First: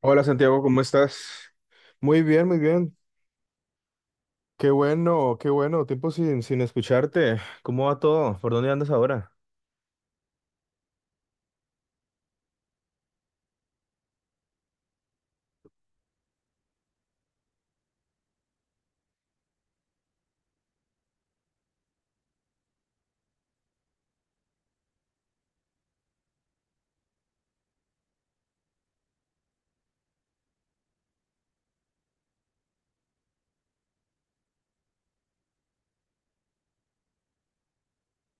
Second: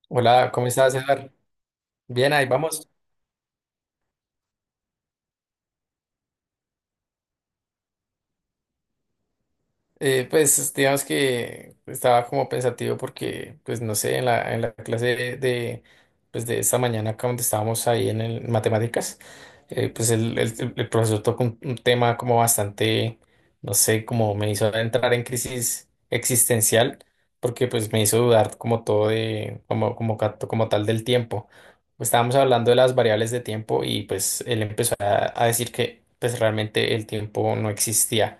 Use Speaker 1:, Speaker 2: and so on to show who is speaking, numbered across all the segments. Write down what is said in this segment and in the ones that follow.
Speaker 1: Hola
Speaker 2: Hola,
Speaker 1: Santiago,
Speaker 2: ¿cómo
Speaker 1: ¿cómo
Speaker 2: estás, Edgar?
Speaker 1: estás? Muy
Speaker 2: Bien, ahí
Speaker 1: bien, muy
Speaker 2: vamos.
Speaker 1: bien. Qué bueno, qué bueno. Tiempo sin escucharte. ¿Cómo va todo? ¿Por dónde andas ahora?
Speaker 2: Pues digamos que estaba como pensativo porque, pues no sé, en la clase de esta mañana acá donde estábamos ahí en matemáticas. El profesor tocó un tema como bastante, no sé, como me hizo entrar en crisis existencial porque pues me hizo dudar como todo de, como tal del tiempo. Pues, estábamos hablando de las variables de tiempo y pues él empezó a decir que pues realmente el tiempo no existía,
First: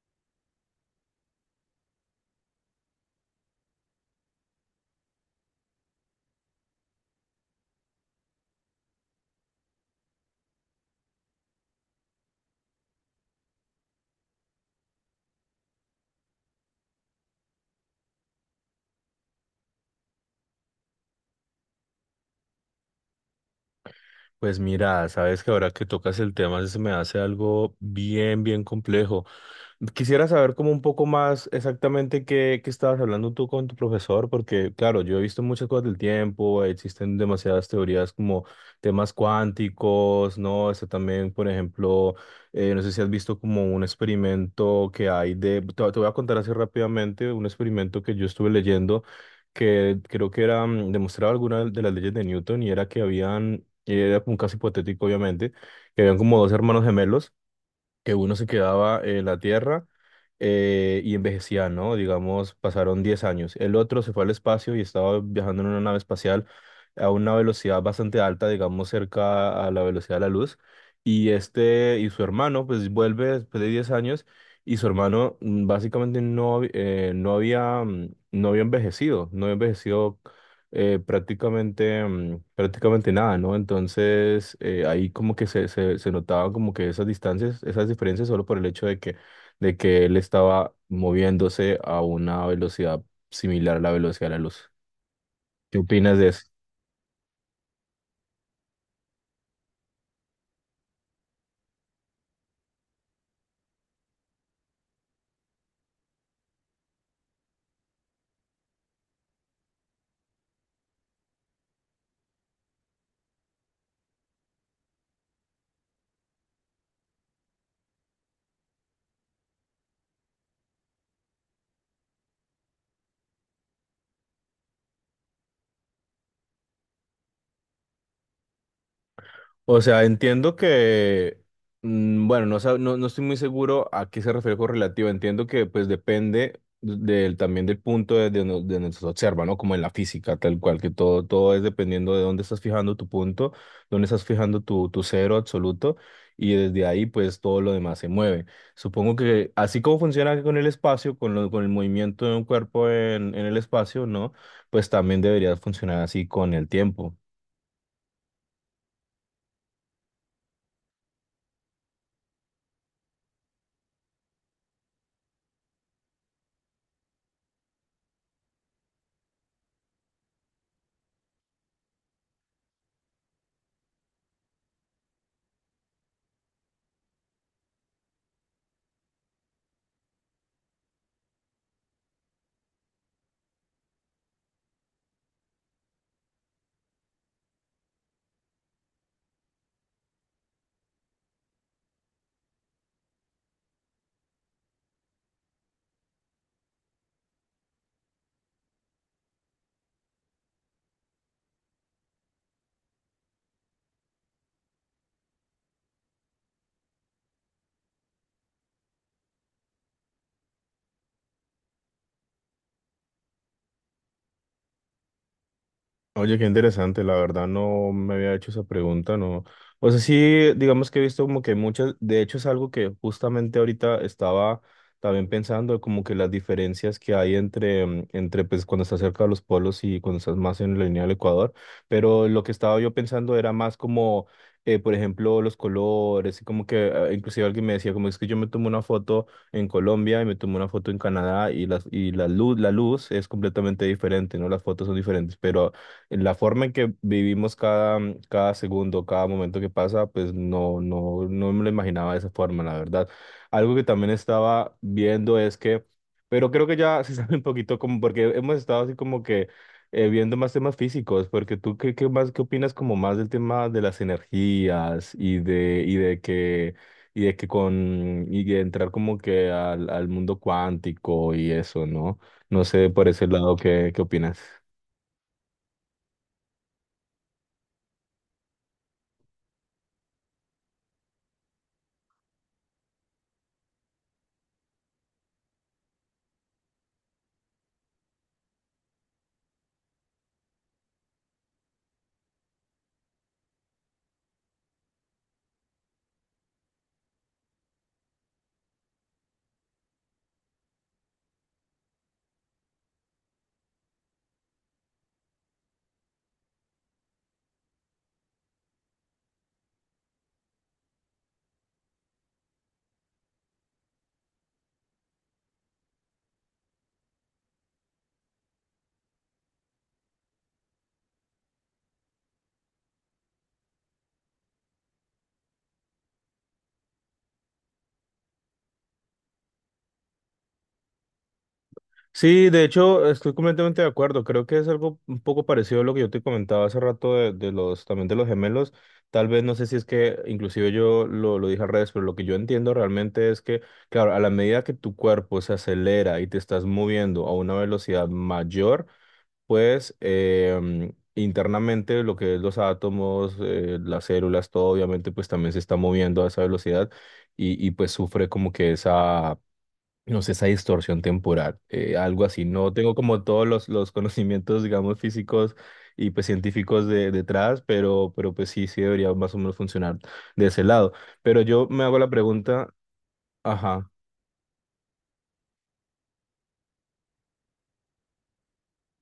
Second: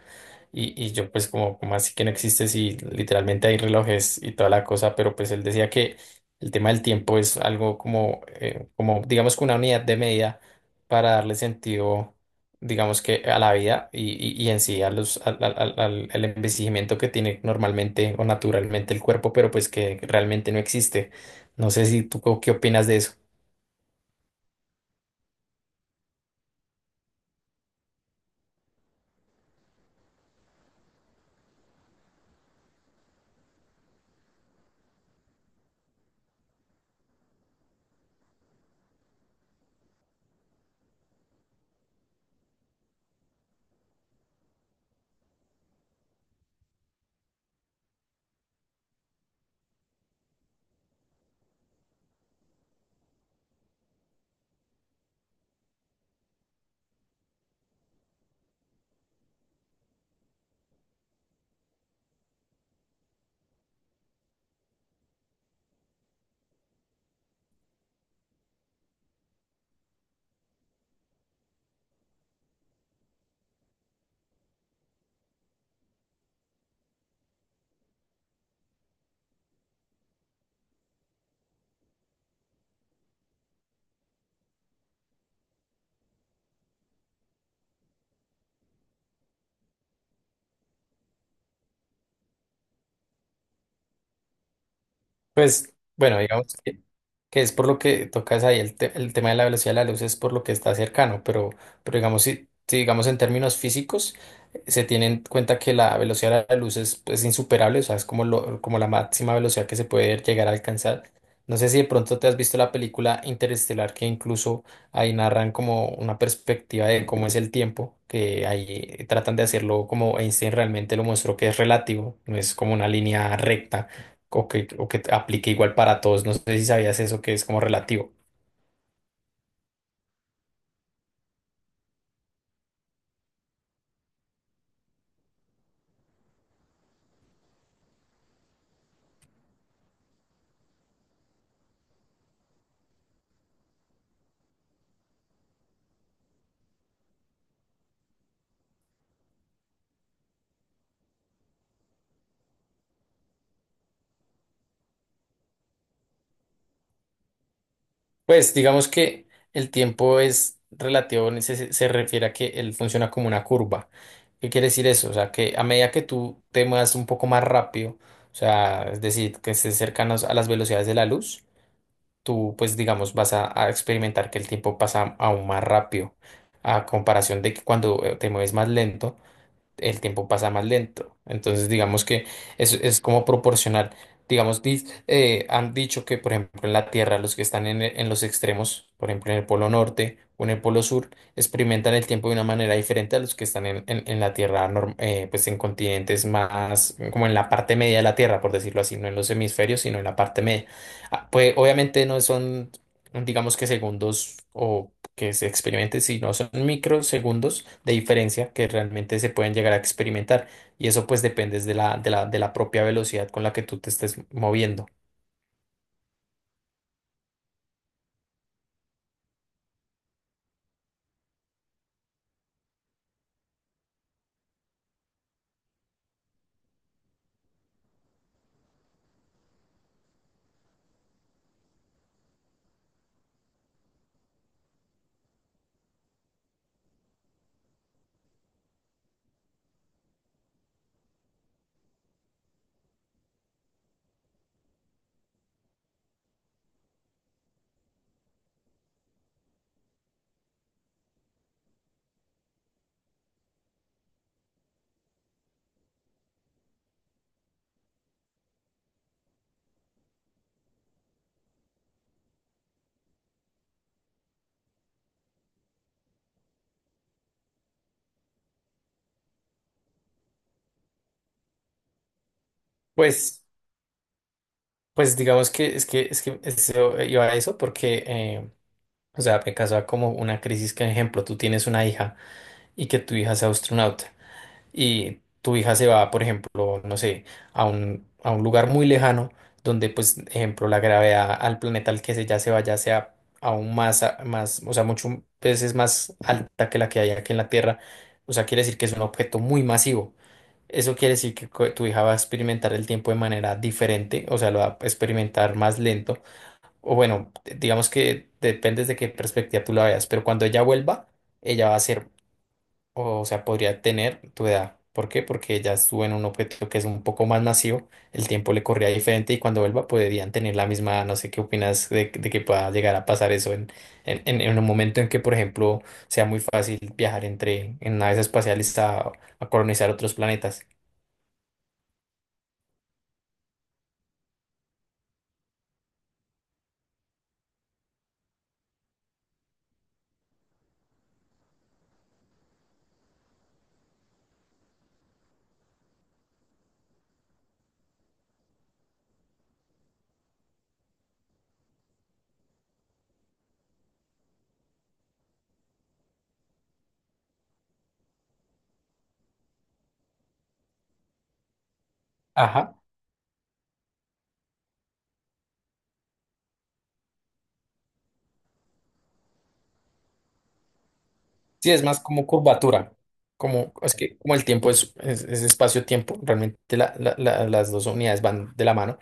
Speaker 2: y yo pues como, como así que no existe si literalmente hay relojes y toda la cosa, pero pues él decía que el tema del tiempo es algo como, como digamos que una unidad de medida para darle sentido, digamos que a la vida, y en sí a los, al, al, al- al- al envejecimiento que tiene normalmente o naturalmente el cuerpo, pero pues que realmente no existe. No sé si qué opinas de eso.
Speaker 1: Pues mira, sabes que ahora que tocas el tema se me hace algo bien, bien complejo. Quisiera saber como un poco más exactamente qué estabas hablando tú con tu profesor, porque claro, yo he visto muchas cosas del tiempo, existen demasiadas teorías como temas cuánticos, ¿no? Está también, por ejemplo, no sé si has visto como un experimento que hay te voy a contar así rápidamente, un experimento que yo estuve leyendo que creo que era, demostraba alguna de las leyes de Newton y era que habían, y era como un caso hipotético obviamente, que habían como dos hermanos gemelos que uno se quedaba en la Tierra y envejecía, ¿no? Digamos, pasaron 10 años. El otro se fue al espacio y estaba viajando en una nave espacial a una velocidad bastante alta, digamos, cerca a la velocidad de la luz. Y este y su hermano, pues vuelve después de 10 años y su hermano básicamente no, no había, no había envejecido, prácticamente, prácticamente nada, ¿no? Entonces, ahí como que se notaban como que esas distancias, esas diferencias solo por el hecho de que él estaba moviéndose a una velocidad similar a la velocidad de la luz.
Speaker 2: Pues
Speaker 1: ¿Qué opinas
Speaker 2: bueno,
Speaker 1: de eso?
Speaker 2: digamos. Que es por lo que tocas ahí el tema de la velocidad de la luz, es por lo que está cercano, pero digamos, si digamos en términos físicos, se tiene en cuenta que la velocidad de la luz es, pues, insuperable, o sea, es como lo, como la máxima velocidad que se puede llegar a alcanzar. No sé si de pronto te has visto la película Interestelar, que incluso ahí narran como una perspectiva de cómo es el tiempo, que ahí tratan de hacerlo como Einstein realmente lo mostró, que es relativo, no es como una línea recta o que aplique igual para todos. No sé si sabías eso, que es como relativo.
Speaker 1: O sea, entiendo que, bueno, no, no, no estoy muy seguro a qué se refiere con relativo. Entiendo que pues depende del, también del punto de donde se observa, ¿no? Como en la física, tal cual, que todo, todo es dependiendo de dónde estás fijando tu punto, dónde estás fijando tu cero absoluto, y desde ahí pues todo lo demás se mueve. Supongo que así como funciona con el espacio, con, con el movimiento de un cuerpo en el espacio, ¿no? Pues también debería funcionar así con el tiempo.
Speaker 2: Pues digamos que el tiempo es relativo, en ese se refiere a que él funciona como una curva. ¿Qué quiere decir eso? O sea, que a medida que tú te muevas un poco más rápido, o sea, es decir, que estés cercanos a las velocidades de la luz, tú pues digamos vas a experimentar que el tiempo pasa aún más rápido a comparación de que cuando te mueves más lento, el tiempo pasa más lento. Entonces, digamos que es como proporcional. Digamos, han dicho que, por ejemplo, en la Tierra, los que están en los extremos, por ejemplo, en el Polo Norte o en el Polo Sur, experimentan el tiempo de una manera diferente a los que están en la Tierra, pues en continentes más, como en la parte media de la Tierra, por decirlo así, no en los hemisferios, sino en la parte media. Ah, pues obviamente no son, digamos que segundos o que se experimente, si no son microsegundos de diferencia que realmente se pueden llegar a experimentar. Y eso pues depende de la propia velocidad con la que tú te estés moviendo.
Speaker 1: Oye, qué interesante, la verdad no me había hecho esa pregunta, no. O sea, sí, digamos que he visto como que muchas, de hecho es algo que justamente ahorita estaba también pensando, como que las diferencias que hay entre, entre pues cuando estás cerca de los polos y cuando estás más en la línea del Ecuador, pero lo que estaba yo pensando era más como, por ejemplo, los colores, y como que inclusive alguien me decía, como es que yo me tomo una foto en Colombia y me tomo una foto en Canadá y la luz es completamente diferente, ¿no? Las fotos son diferentes, pero la forma en que vivimos cada segundo, cada momento que pasa, pues no, no, no me lo imaginaba de esa forma, la verdad. Algo que también estaba viendo es que, pero creo que ya se sabe un poquito como, porque hemos estado así como que viendo más temas físicos, porque tú, ¿qué opinas como más del tema de las energías y de que... Y de que con, y de entrar como que al mundo cuántico y eso, ¿no? No sé por ese
Speaker 2: Pues,
Speaker 1: lado, ¿qué opinas?
Speaker 2: pues digamos que es que, es que eso, iba a eso porque, o sea, me causaba como una crisis que, ejemplo, tú tienes una hija y que tu hija sea astronauta. Y tu hija se va, por ejemplo, no sé, a un lugar muy lejano donde, pues, ejemplo, la gravedad al planeta al que se ya se vaya sea aún más, más, o sea, muchas veces más alta que la que hay aquí en la Tierra. O sea, quiere decir que es un objeto muy masivo. Eso quiere decir que tu hija va a experimentar el tiempo de manera diferente, o sea, lo va a experimentar más lento. O bueno, digamos que depende de qué perspectiva tú la veas, pero cuando ella vuelva, ella va a ser, o sea, podría tener tu edad. ¿Por qué? Porque ya estuvo en un objeto que es un poco más masivo, el tiempo le corría diferente, y cuando vuelva podrían tener la misma edad. No sé qué opinas de que pueda llegar a pasar eso en un momento en que, por ejemplo, sea muy fácil viajar entre en naves espaciales a colonizar otros planetas.
Speaker 1: Sí, de hecho, estoy completamente de acuerdo. Creo que es algo un poco parecido a lo que yo te comentaba hace rato de los, también de los gemelos. Tal vez, no sé si es que inclusive yo lo dije al revés, pero lo que yo entiendo realmente es que, claro, a la medida que tu cuerpo se acelera y te estás moviendo a una velocidad mayor, pues internamente lo que es los átomos, las células, todo obviamente pues también se está moviendo a esa velocidad y pues sufre como que esa no sé, esa distorsión temporal, algo así. No tengo como todos los conocimientos, digamos, físicos y pues científicos detrás, pero pues sí, sí debería más o menos funcionar de ese lado. Pero yo
Speaker 2: Sí, es
Speaker 1: me hago
Speaker 2: más
Speaker 1: la
Speaker 2: como
Speaker 1: pregunta,
Speaker 2: curvatura, como
Speaker 1: ajá,
Speaker 2: es que como el tiempo es, es espacio-tiempo, realmente las dos unidades van de la mano.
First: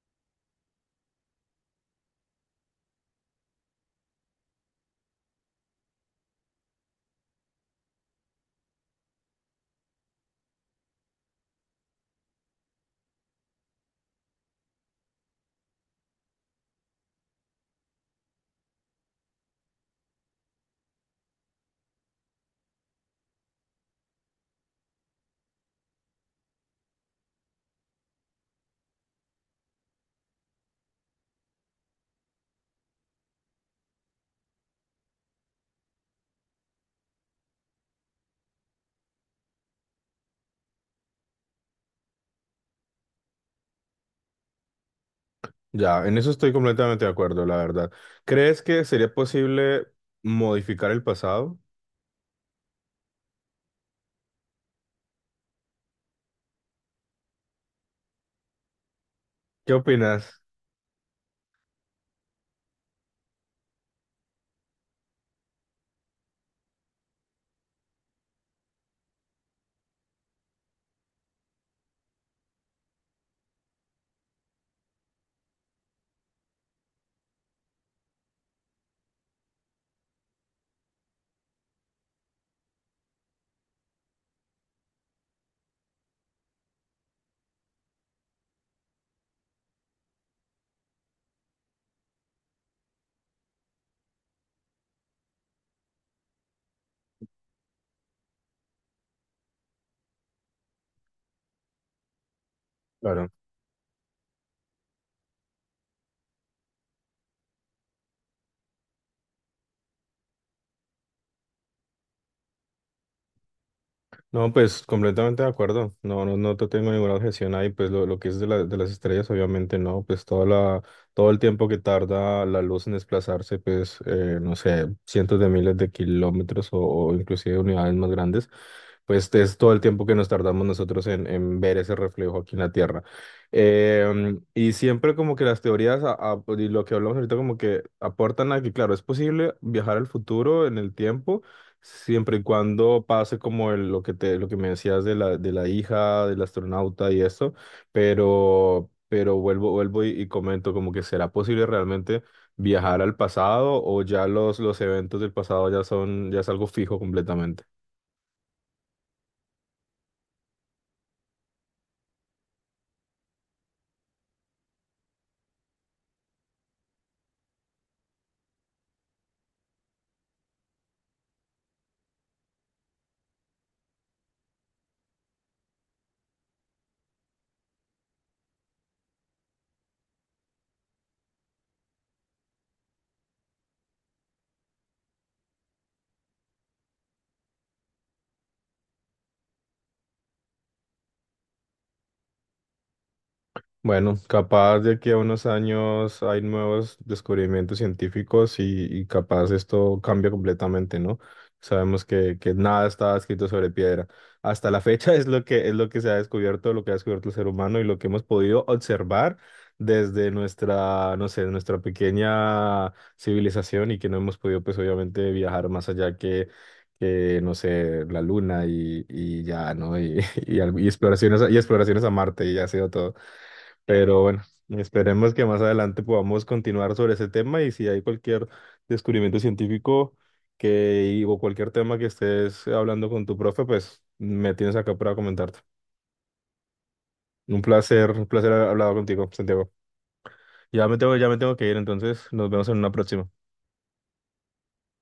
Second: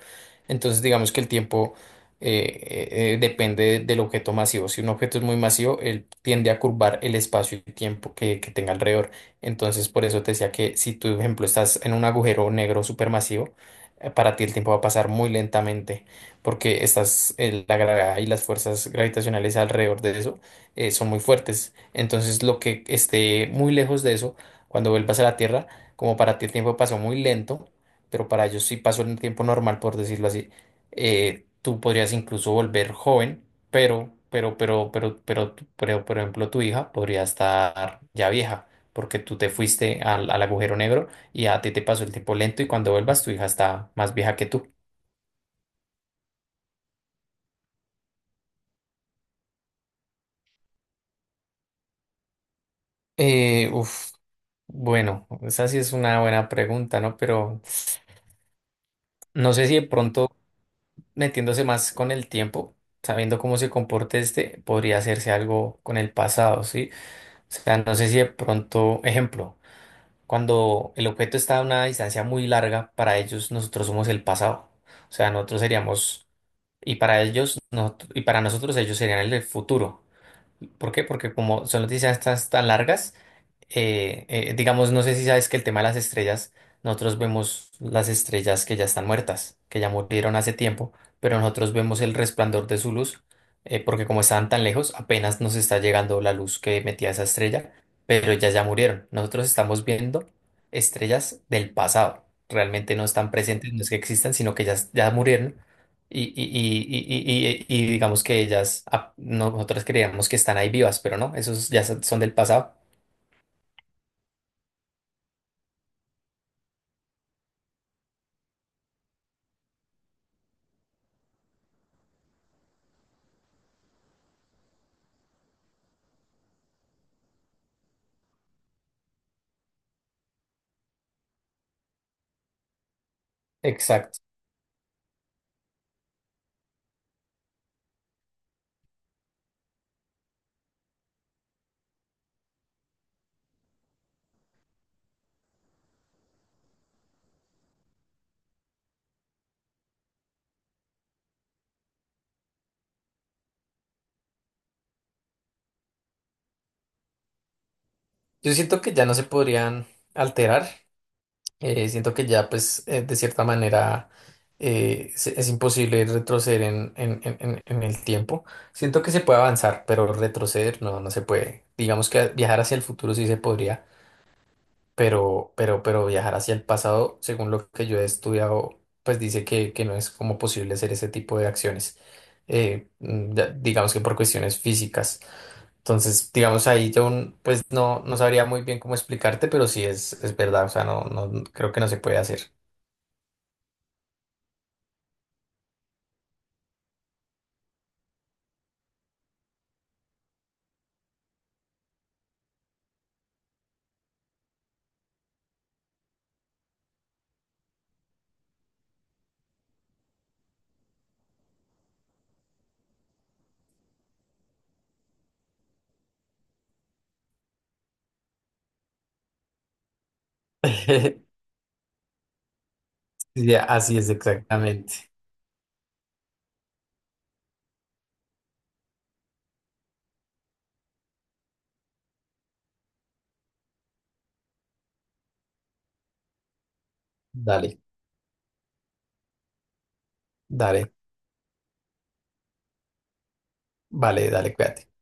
Speaker 2: Entonces, digamos que el tiempo depende del objeto masivo. Si un objeto es muy masivo, él tiende a curvar el espacio y tiempo que tenga alrededor. Entonces, por eso te decía que si tú, por ejemplo, estás en un agujero negro supermasivo, para ti el tiempo va a pasar muy lentamente, porque estás, la gravedad y las fuerzas gravitacionales alrededor de eso son muy fuertes. Entonces, lo que esté muy lejos de eso, cuando vuelvas a la Tierra, como para ti el tiempo pasó muy lento, pero para ellos sí pasó el tiempo normal, por decirlo así, tú podrías incluso volver joven, pero, pero, por ejemplo, tu hija podría estar ya vieja, porque tú te fuiste al, al agujero negro, y a ti te pasó el tiempo lento, y cuando vuelvas tu hija está más vieja que tú.
Speaker 1: ya, en eso estoy completamente de acuerdo, la verdad. ¿Crees que sería posible modificar el pasado?
Speaker 2: Uf, bueno, esa sí es una buena pregunta, ¿no? Pero no sé
Speaker 1: ¿Qué
Speaker 2: si de pronto
Speaker 1: opinas?
Speaker 2: metiéndose más con el tiempo, sabiendo cómo se comporte este, podría hacerse algo con el pasado, ¿sí? O sea, no sé si de pronto, ejemplo, cuando el objeto está a una distancia muy larga, para ellos nosotros somos el pasado. O sea, nosotros seríamos, y para ellos, y para nosotros ellos serían el futuro. ¿Por qué? Porque como son las distancias tan largas, digamos, no sé si sabes que el tema de las estrellas, nosotros vemos las estrellas que ya están muertas, que ya murieron hace tiempo, pero nosotros vemos el resplandor de su luz, porque como estaban tan lejos, apenas nos está llegando la luz que metía esa estrella, pero ellas ya murieron. Nosotros estamos viendo estrellas del pasado, realmente no están
Speaker 1: Claro.
Speaker 2: presentes, no es que existan, sino que ya, ya murieron. Y digamos que ellas, ah, nosotros creíamos que están ahí vivas, pero no, esos ya son del pasado.
Speaker 1: No, pues completamente de acuerdo. No, no, no te tengo ninguna objeción ahí. Pues lo que es de las estrellas, obviamente no. Pues toda la, todo el tiempo que tarda la luz en desplazarse, pues no sé, cientos de miles de kilómetros o inclusive unidades más grandes, pues es todo el tiempo que nos tardamos nosotros en ver ese reflejo aquí en la Tierra.
Speaker 2: Exacto.
Speaker 1: Y siempre como que las teorías pues, y lo que hablamos ahorita como que aportan a que, claro, es posible viajar al futuro en el tiempo. Siempre y cuando pase como lo que te, lo que me decías de la hija, del astronauta y eso, pero, pero vuelvo y comento como que será posible realmente viajar al pasado o ya los eventos del pasado ya son, ya es algo fijo completamente.
Speaker 2: Yo siento que ya no se podrían alterar. Siento que ya, pues, de cierta manera es imposible retroceder en el tiempo. Siento que se puede avanzar, pero retroceder no, no se puede. Digamos que viajar hacia el futuro sí se podría, pero, pero viajar hacia el pasado, según lo que yo he estudiado, pues dice que no es como posible hacer ese tipo de acciones. Digamos que por cuestiones físicas. Entonces, digamos ahí yo pues no, no sabría muy bien cómo explicarte, pero sí es verdad, o sea, no, no creo que no se puede hacer.
Speaker 1: Bueno, capaz de aquí a unos años hay nuevos descubrimientos científicos y capaz esto cambia completamente, ¿no? Sabemos que nada está escrito sobre piedra. Hasta la fecha es lo que se ha descubierto, lo que ha descubierto el ser humano y lo que hemos podido observar desde nuestra, no sé, nuestra pequeña civilización y que no hemos podido, pues obviamente, viajar más allá que no sé, la luna y ya, ¿no? Y, y, y exploraciones, y exploraciones a Marte y ya ha sido todo.
Speaker 2: Sí, así es
Speaker 1: Pero bueno,
Speaker 2: exactamente.
Speaker 1: esperemos que más adelante podamos continuar sobre ese tema y si hay cualquier descubrimiento científico que, o cualquier tema que estés hablando con tu profe, pues me tienes acá para comentarte.
Speaker 2: Dale,
Speaker 1: Un placer haber hablado contigo, Santiago.
Speaker 2: dale,
Speaker 1: Ya me tengo que ir, entonces nos vemos en una próxima.
Speaker 2: vale, dale, cuídate.